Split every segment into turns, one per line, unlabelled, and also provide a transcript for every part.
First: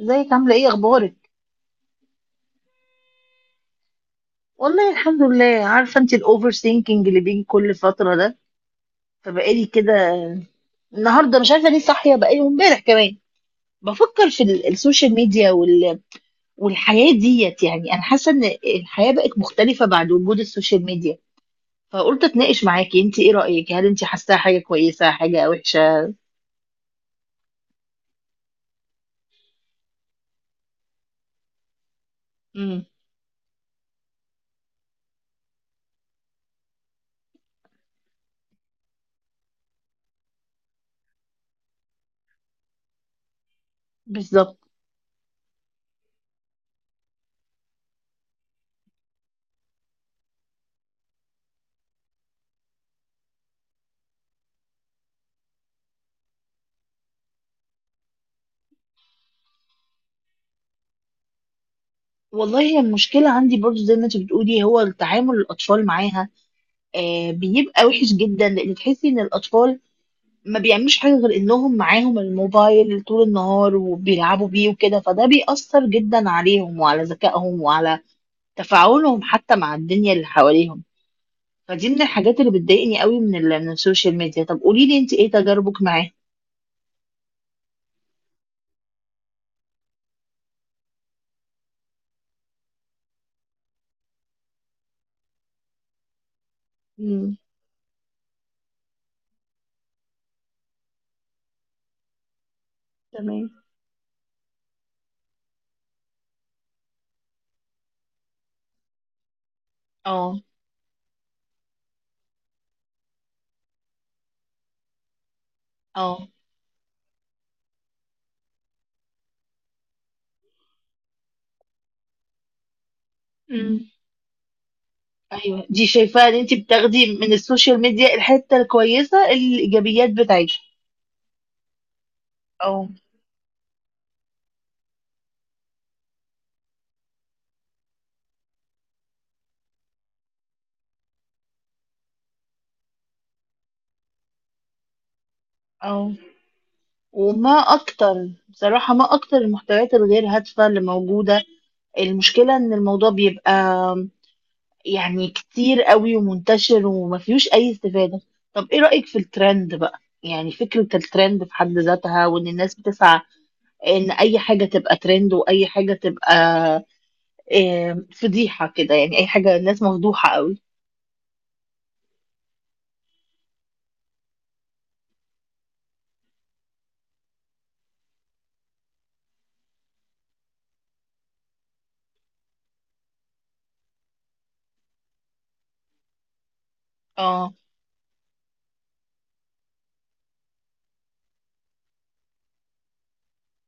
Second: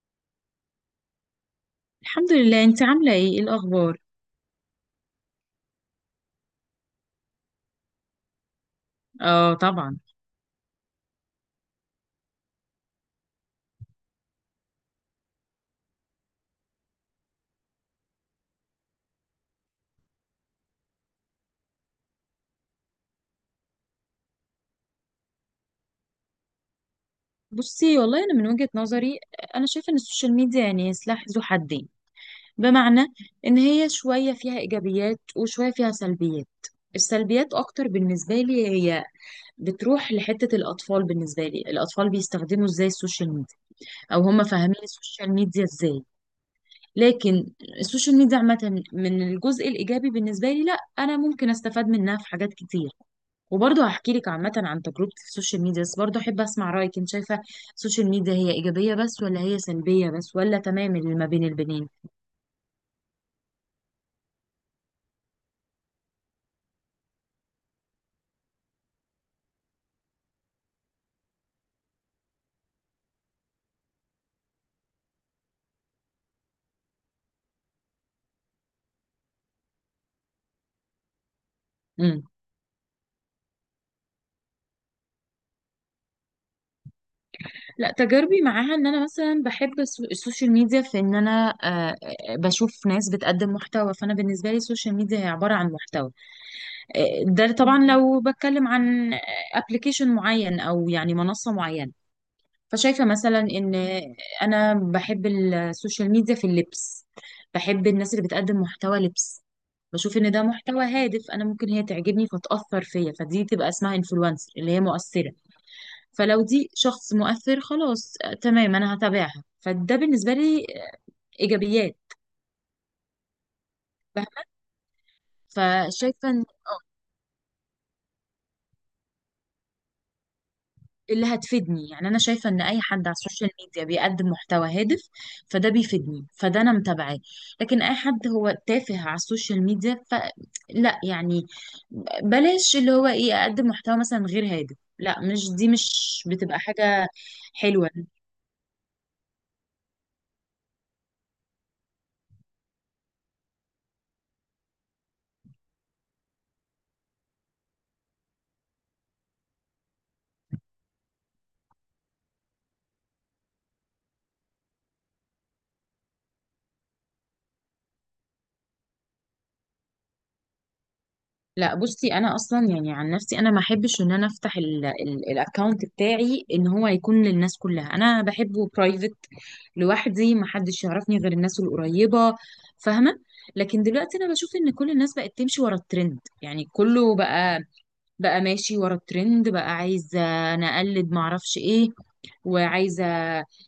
ازيك؟ عامله ايه؟ اخبارك؟
الحمد لله، انت عامله ايه؟ ايه الاخبار؟
والله الحمد لله. عارفه انت الاوفر ثينكينج اللي بيجي كل فتره ده؟
اه
فبقالي كده
طبعا.
النهارده مش عارفه ليه صاحيه، بقالي امبارح كمان بفكر في السوشيال ميديا والحياه ديت. يعني انا حاسه ان الحياه بقت مختلفه بعد وجود السوشيال ميديا، فقلت اتناقش معاكي. انت ايه رايك؟ هل انت حاساها حاجه كويسه، حاجه وحشه؟
بصي والله انا من وجهة نظري انا شايفه ان السوشيال ميديا يعني سلاح ذو حدين.
امم.
بمعنى ان هي شويه فيها ايجابيات وشويه فيها سلبيات. السلبيات اكتر بالنسبه لي هي بتروح لحته الاطفال، بالنسبه لي الاطفال بيستخدموا ازاي السوشيال ميديا او هم
بالظبط.
فاهمين السوشيال ميديا ازاي. لكن السوشيال ميديا عامة من الجزء الإيجابي بالنسبة لي، لا أنا ممكن أستفاد منها في حاجات كتير. وبرضه هحكي لك عامة عن تجربتي في السوشيال ميديا بس برضه أحب أسمع رأيك. أنت شايفة السوشيال ميديا هي إيجابية بس ولا هي سلبية بس ولا تمام اللي ما بين البنين؟
والله هي المشكلة عندي برضو زي ما انت بتقولي، هو التعامل الأطفال معاها. آه بيبقى وحش جدا، لأن تحسي إن الأطفال ما بيعملوش حاجة غير انهم معاهم الموبايل طول النهار وبيلعبوا بيه وكده، فده بيأثر جدا عليهم وعلى ذكائهم وعلى تفاعلهم حتى مع الدنيا اللي حواليهم. فدي من
مم.
الحاجات اللي بتضايقني قوي من من السوشيال ميديا. طب قولي لي انت ايه تجاربك معاه؟
لا تجاربي معاها ان انا مثلا بحب السوشيال ميديا في ان انا بشوف ناس بتقدم محتوى، فانا بالنسبه لي السوشيال ميديا هي عباره عن محتوى.
امم.
ده طبعا لو بتكلم عن ابلكيشن معين او يعني منصه معينه. فشايفة مثلا
تمام.
إن أنا بحب السوشيال ميديا في اللبس، بحب الناس اللي بتقدم محتوى لبس، بشوف إن
اه.
ده محتوى هادف. أنا ممكن هي تعجبني فتأثر فيا، فدي تبقى اسمها إنفلونسر اللي هي مؤثرة.
اه.
فلو دي شخص مؤثر خلاص، تمام أنا هتابعها، فده بالنسبة لي إيجابيات.
امم. ايوه، دي شايفاها
فشايفة
ان انت بتاخدي من السوشيال ميديا الحتة الكويسة، الايجابيات بتاعتها.
اللي هتفيدني، يعني انا شايفه ان اي
اه.
حد على السوشيال ميديا بيقدم محتوى هادف فده بيفيدني فده انا متابعاه. لكن اي حد هو تافه على السوشيال ميديا فلا، يعني بلاش اللي هو ايه، اقدم محتوى مثلا غير هادف، لا مش دي،
اه.
مش بتبقى حاجه
وما
حلوه.
اكتر، بصراحة ما اكتر المحتويات الغير هادفة اللي موجودة. المشكلة إن الموضوع بيبقى يعني كتير قوي ومنتشر وما فيهوش أي استفادة. طب إيه رأيك في الترند بقى؟ يعني فكرة الترند في حد ذاتها، وإن الناس بتسعى إن أي حاجة تبقى ترند، وأي حاجة تبقى فضيحة كده. يعني أي حاجة، الناس مفضوحة قوي.
لا بصي انا اصلا يعني عن نفسي انا ما احبش ان انا افتح الاكونت بتاعي ان هو يكون للناس كلها، انا بحبه برايفت لوحدي، ما حدش يعرفني غير الناس القريبه، فاهمه؟ لكن دلوقتي انا بشوف ان كل الناس بقت تمشي ورا الترند، يعني كله
اه.
بقى، ماشي ورا الترند، بقى عايزة انا اقلد معرفش ايه، وعايزة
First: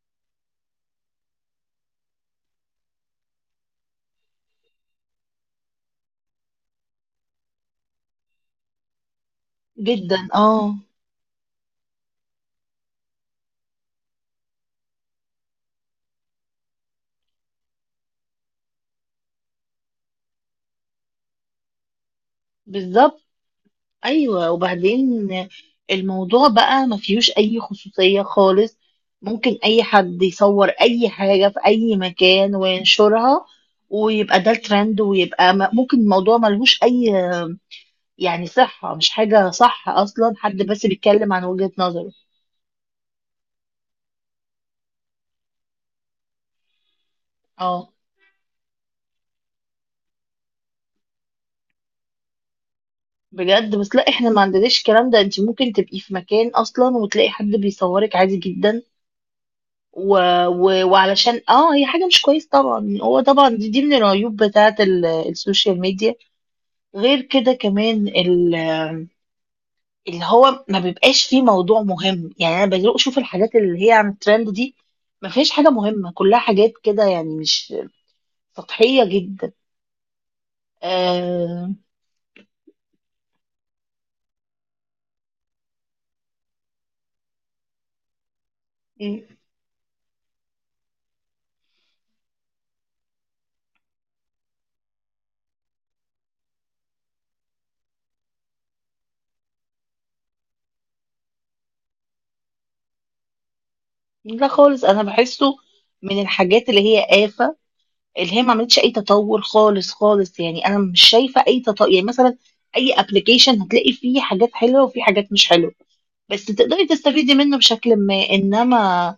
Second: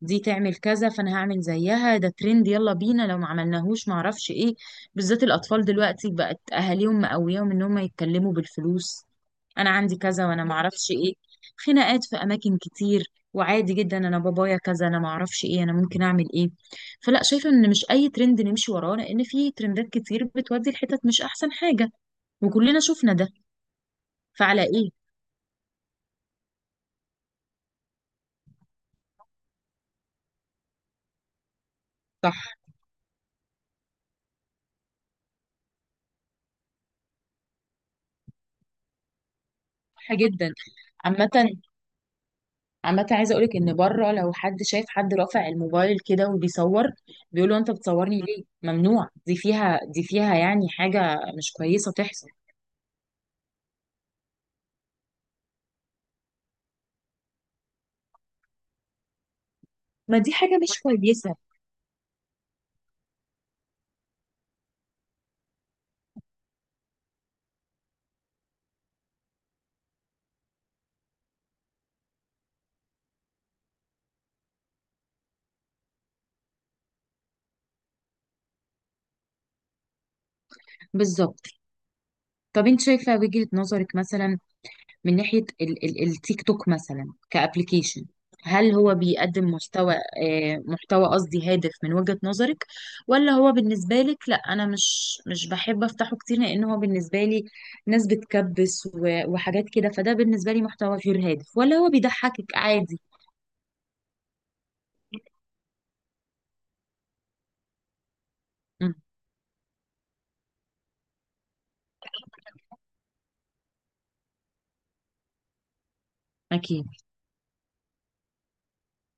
دي تعمل كذا فانا هعمل زيها، ده ترند يلا بينا، لو ما عملناهوش معرفش ايه. بالذات الاطفال دلوقتي بقت اهاليهم مقوياهم ان هم يتكلموا بالفلوس، انا عندي كذا
جدا.
وانا
اه.
معرفش ايه. خناقات في اماكن كتير وعادي جدا، انا بابايا كذا، انا معرفش ايه، انا ممكن اعمل ايه. فلا، شايفة ان مش اي ترند نمشي وراه لان في ترندات كتير بتودي الحتت مش احسن حاجة، وكلنا شفنا
بالظبط.
ده.
ايوه،
فعلى ايه.
وبعدين الموضوع بقى ما فيهوش اي خصوصية خالص. ممكن اي حد يصور اي حاجة في اي
صح.
مكان وينشرها ويبقى ده الترند، ويبقى ممكن الموضوع ملهوش اي يعني صحة، مش حاجة صح
صح
اصلا،
جدا.
حد بس بيتكلم عن
عامة،
وجهة نظره.
عامة عايزة اقولك ان بره لو حد شايف حد رافع الموبايل كده وبيصور، بيقولوا انت
اه
بتصورني ليه؟ ممنوع، دي فيها، دي فيها يعني حاجة مش كويسة تحصل.
بجد. بس لا، احنا ما عندناش الكلام ده. انت ممكن تبقي في مكان اصلا وتلاقي حد بيصورك عادي جدا و...
ما دي حاجة مش كويسة.
وعلشان اه هي حاجة مش كويس طبعا. هو طبعا دي, دي من العيوب بتاعة السوشيال ميديا. غير كده كمان اللي هو ما بيبقاش فيه موضوع مهم. يعني انا بدي اشوف الحاجات اللي هي عن الترند دي، ما فيهاش حاجة مهمة، كلها حاجات كده يعني مش، سطحية جدا.
بالظبط.
آه...
طب انت شايفة وجهة نظرك مثلا من ناحية التيك توك مثلا كأبليكيشن؟ هل هو
م-
بيقدم محتوى محتوى قصدي هادف من وجهة نظرك، ولا هو بالنسبة لك لا أنا مش بحب أفتحه كتير لأن هو بالنسبة لي ناس بتكبس وحاجات كده، فده بالنسبة لي محتوى غير هادف، ولا هو بيضحكك عادي؟
لا خالص، انا بحسه من الحاجات اللي هي آفة، اللي هي ما عملتش اي
مم،
تطور خالص خالص. يعني انا مش شايفه اي تطور. يعني مثلا اي ابلكيشن هتلاقي فيه حاجات حلوه وفيه حاجات مش حلوه، بس
أكيد.
تقدري تستفيدي منه بشكل ما. انما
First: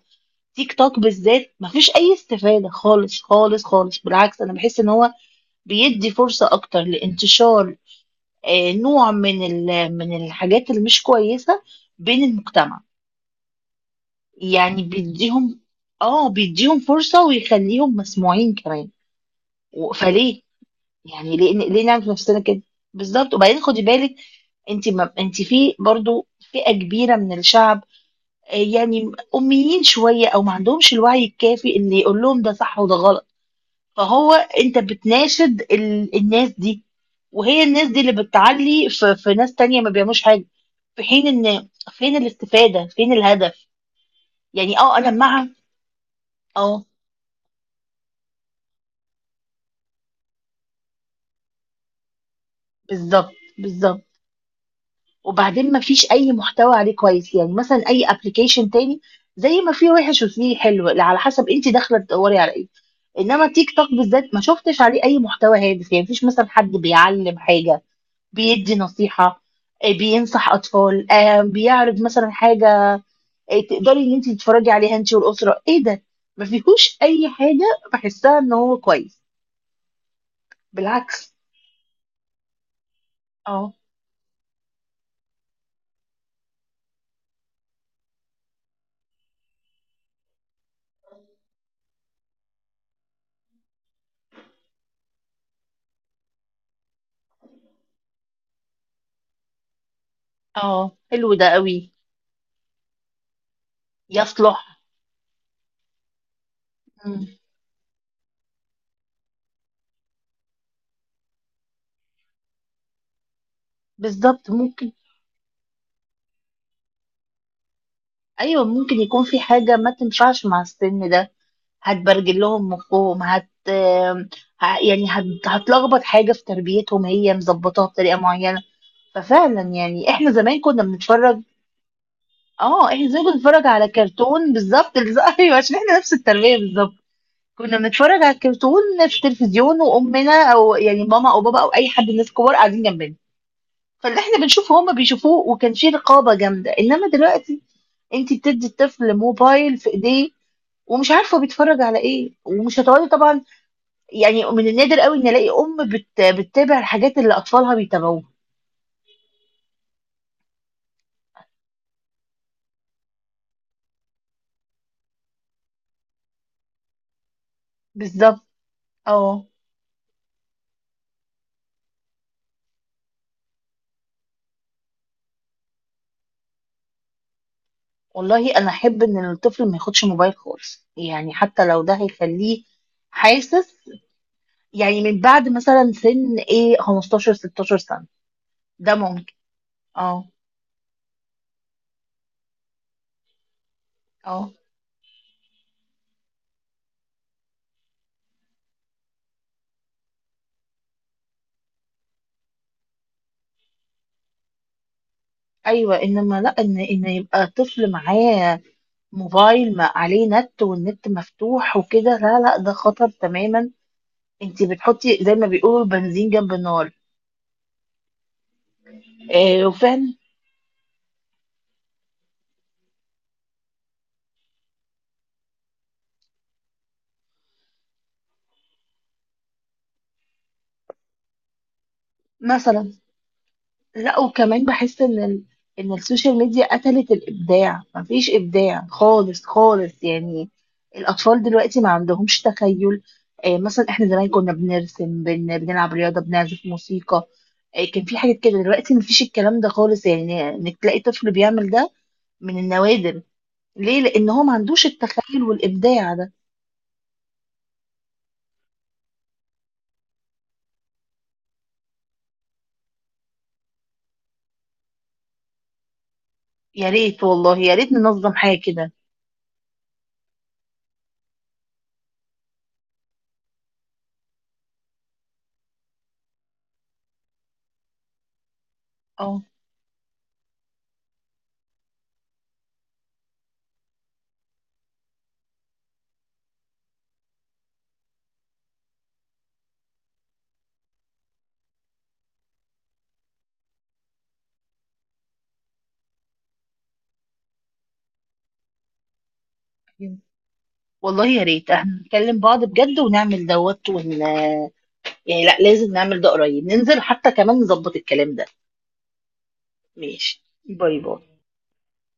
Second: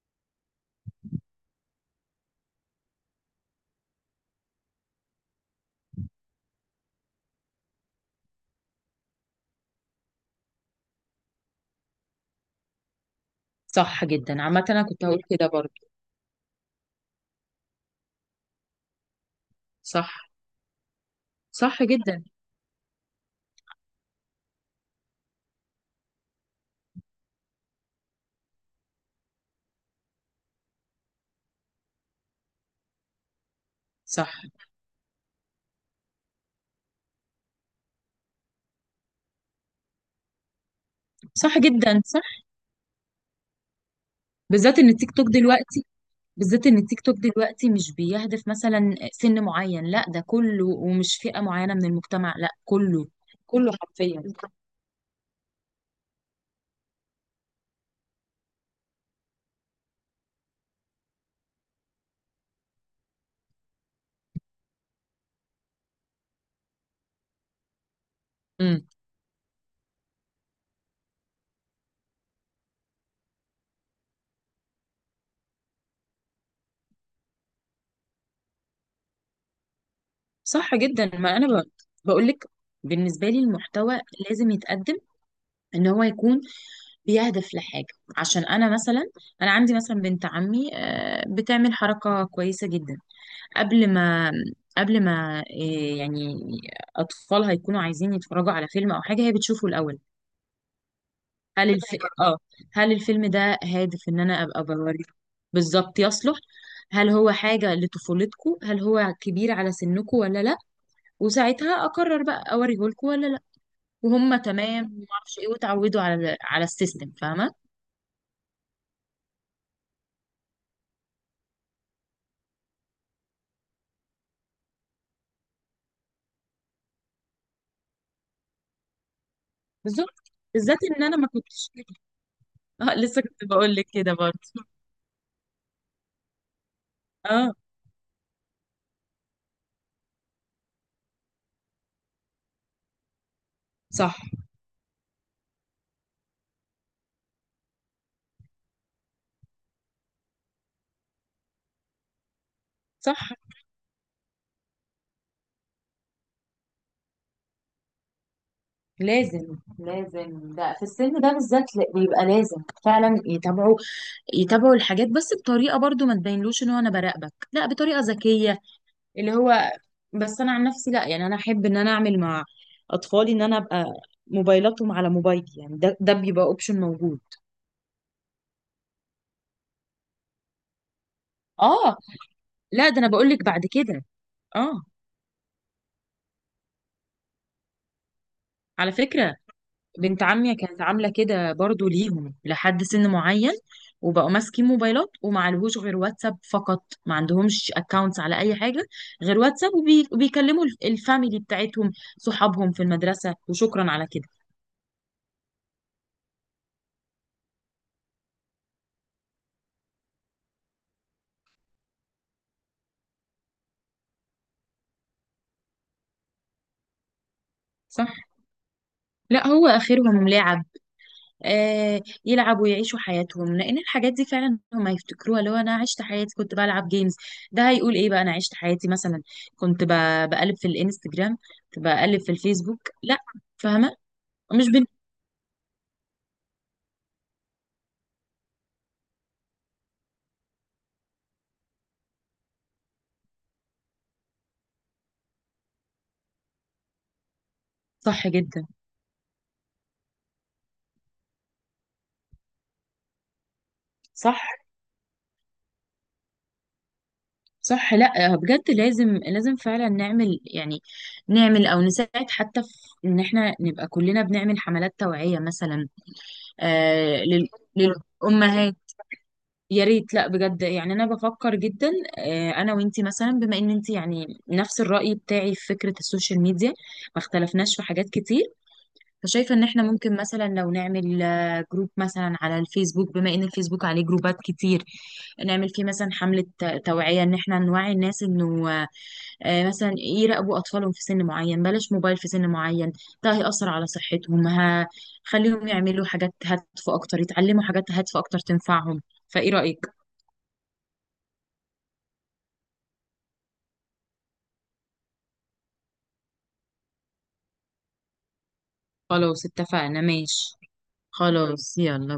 تيك توك بالذات ما فيش اي استفاده خالص خالص خالص. بالعكس، انا بحس ان هو بيدي فرصه اكتر لانتشار آه، نوع من من الحاجات اللي مش كويسه بين المجتمع.
صح جدا، عامة
يعني
أنا كنت هقول كده
بيديهم،
برضه.
اه بيديهم فرصه ويخليهم مسموعين كمان.
صح.
فليه يعني؟ ليه
صح
ليه نعمل في
جدا.
نفسنا كده؟ بالظبط. وبعدين خدي بالك، انت ما انت في برضو فئة كبيرة من الشعب آه، يعني أميين شوية أو ما عندهمش الوعي الكافي إن يقول لهم ده صح وده غلط.
صح.
فهو أنت بتناشد الناس دي، وهي الناس دي اللي بتعلي في ناس تانية ما بيعملوش حاجة. في حين
صح
إن
جدا.
فين
صح،
الاستفادة، فين الهدف؟ يعني
بالذات إن
اه أنا
التيك توك
مع.
دلوقتي، بالذات ان
اه.
التيك توك دلوقتي مش بيهدف مثلا سن معين، لا ده كله، ومش فئة معينة من المجتمع، لا كله،
بالظبط.
كله
بالظبط.
حرفيا.
وبعدين ما فيش اي محتوى عليه كويس. يعني مثلا اي ابلكيشن تاني زي ما فيه وحش وفيه حلو على حسب انت داخله تدوري على ايه. انما تيك توك بالذات ما شفتش عليه اي محتوى هادف. يعني مفيش مثلا حد بيعلم حاجه، بيدي
امم.
نصيحه، آه، بينصح اطفال، آه، بيعرض مثلا حاجه آه، تقدري ان انت تتفرجي عليها انت والاسره. ايه ده؟ ما فيهوش اي حاجه بحسها ان هو كويس،
صح جدا.
بالعكس.
ما انا بقول لك، بالنسبة لي
اه.
المحتوى لازم يتقدم ان هو يكون بيهدف لحاجة. عشان انا مثلا، انا عندي مثلا بنت عمي بتعمل حركة كويسة جدا. قبل ما قبل ما يعني اطفالها يكونوا عايزين يتفرجوا على فيلم او حاجة، هي بتشوفه الاول.
اه. حلو ده
هل
قوي.
الف... اه، هل الفيلم ده هادف ان انا ابقى
يصلح.
بوريه؟ بالظبط يصلح. هل
مم.
هو حاجة لطفولتكو، هل هو كبير على سنكو ولا لا؟ وساعتها اقرر بقى اوريه لكم ولا لا، وهم
بالظبط،
تمام،
ممكن.
وما اعرفش ايه، وتعودوا على على السيستم، فاهمة؟
ايوه، ممكن يكون في حاجه ما تنفعش مع السن ده. هتبرجل لهم مخهم، يعني هتلخبط حاجه في تربيتهم هي مظبطاها بطريقه معينه. ففعلا يعني احنا
بالظبط،
زمان
بالذات
كنا
ان انا ما
بنتفرج.
كنتش كده.
اه،
اه،
احنا
لسه
زمان كنا
كنت
بنتفرج
بقول لك
على
كده
كرتون
برضه.
بالظبط. ايوه، عشان احنا نفس التربيه بالظبط.
اه.
كنا بنتفرج على الكرتون في التلفزيون، وامنا او يعني ماما او بابا او اي حد من الناس الكبار قاعدين جنبنا.
صح.
فاللي احنا بنشوفه هما بيشوفوه، وكان في رقابه جامده. انما دلوقتي انت بتدي الطفل موبايل في ايديه، ومش عارفه بيتفرج على ايه، ومش هتقعدي
صح،
طبعا. يعني من النادر قوي ان الاقي ام بتتابع الحاجات اللي اطفالها بيتابعوها.
لازم لازم ده في السن ده بالذات، بيبقى لازم فعلا يتابعوا، يتابعوا الحاجات بس بطريقه، برضو ما تبينلوش ان هو انا براقبك، لا بطريقه
بالظبط.
ذكيه. اللي
اه.
هو بس انا عن نفسي لا، يعني انا احب ان انا اعمل مع اطفالي ان انا ابقى موبايلاتهم على موبايلي، يعني ده بيبقى اوبشن موجود.
والله انا احب ان الطفل ما ياخدش موبايل خالص، يعني حتى لو ده
اه.
هيخليه
لا ده انا بقول لك بعد
حاسس.
كده. اه.
يعني من بعد مثلا سن ايه، 15 16 سنة،
على
ده ممكن.
فكره، بنت
اه.
عمي كانت عاملة كده برضو ليهم لحد سن معين، وبقوا
اه.
ماسكين موبايلات وما عليهوش غير واتساب فقط، ما عندهمش اكونتس على اي حاجة غير واتساب، وبيكلموا الفاميلي بتاعتهم، صحابهم في المدرسة، وشكرا على كده.
ايوه، انما لا ان يبقى الطفل معاه موبايل ما عليه نت والنت مفتوح وكده، لا لا، ده خطر تماما. انت بتحطي زي ما بيقولوا البنزين جنب النار.
صح. لا
آه
هو
وفعلا.
اخرهم لعب. آه يلعب ويعيشوا حياتهم، لان الحاجات دي فعلا هم يفتكروها، اللي هو انا عشت حياتي كنت بلعب جيمز. ده هيقول ايه بقى، انا عشت حياتي مثلا كنت بقلب في الانستجرام، كنت بقلب في الفيسبوك،
مثلا.
لا. فاهمة؟
لا، وكمان
مش
بحس ان ان السوشيال ميديا قتلت الابداع. مفيش ابداع خالص خالص. يعني الاطفال دلوقتي ما عندهمش تخيل آه. مثلا احنا زمان كنا بنرسم، بنلعب رياضه، بنعزف موسيقى آه. كان في
صح
حاجات كده.
جدا.
دلوقتي مفيش الكلام ده خالص، يعني انك تلاقي طفل بيعمل ده من النوادر. ليه؟ لان هو ما
صح.
عندوش التخيل والابداع ده.
صح، لا بجد لازم لازم فعلا نعمل يعني، نعمل او نساعد حتى في ان احنا نبقى كلنا بنعمل حملات توعية مثلا،
يا
آه
ريت، والله يا ريت ننظم حاجه
للامهات.
كده.
يا ريت، لا بجد يعني انا بفكر جدا، آه انا وانتي مثلا، بما ان انتي يعني نفس الرأي بتاعي في فكرة السوشيال ميديا، ما اختلفناش في حاجات كتير.
اه،
فشايفة ان احنا ممكن مثلا لو نعمل جروب مثلا على الفيسبوك، بما ان الفيسبوك عليه جروبات كتير، نعمل فيه مثلا حملة توعية ان احنا نوعي الناس انه مثلا يراقبوا اطفالهم في سن معين، بلاش موبايل في سن معين، ده هيأثر على صحتهم. خليهم يعملوا حاجات هادفة اكتر، يتعلموا حاجات هادفة اكتر تنفعهم. فايه رأيك؟
والله يا ريت احنا نكلم بعض بجد ونعمل دوت يعني لا لازم نعمل ده قريب، ننزل حتى كمان نظبط الكلام ده.
خلاص اتفقنا،
ماشي،
ماشي.
باي باي.
خلاص يلا.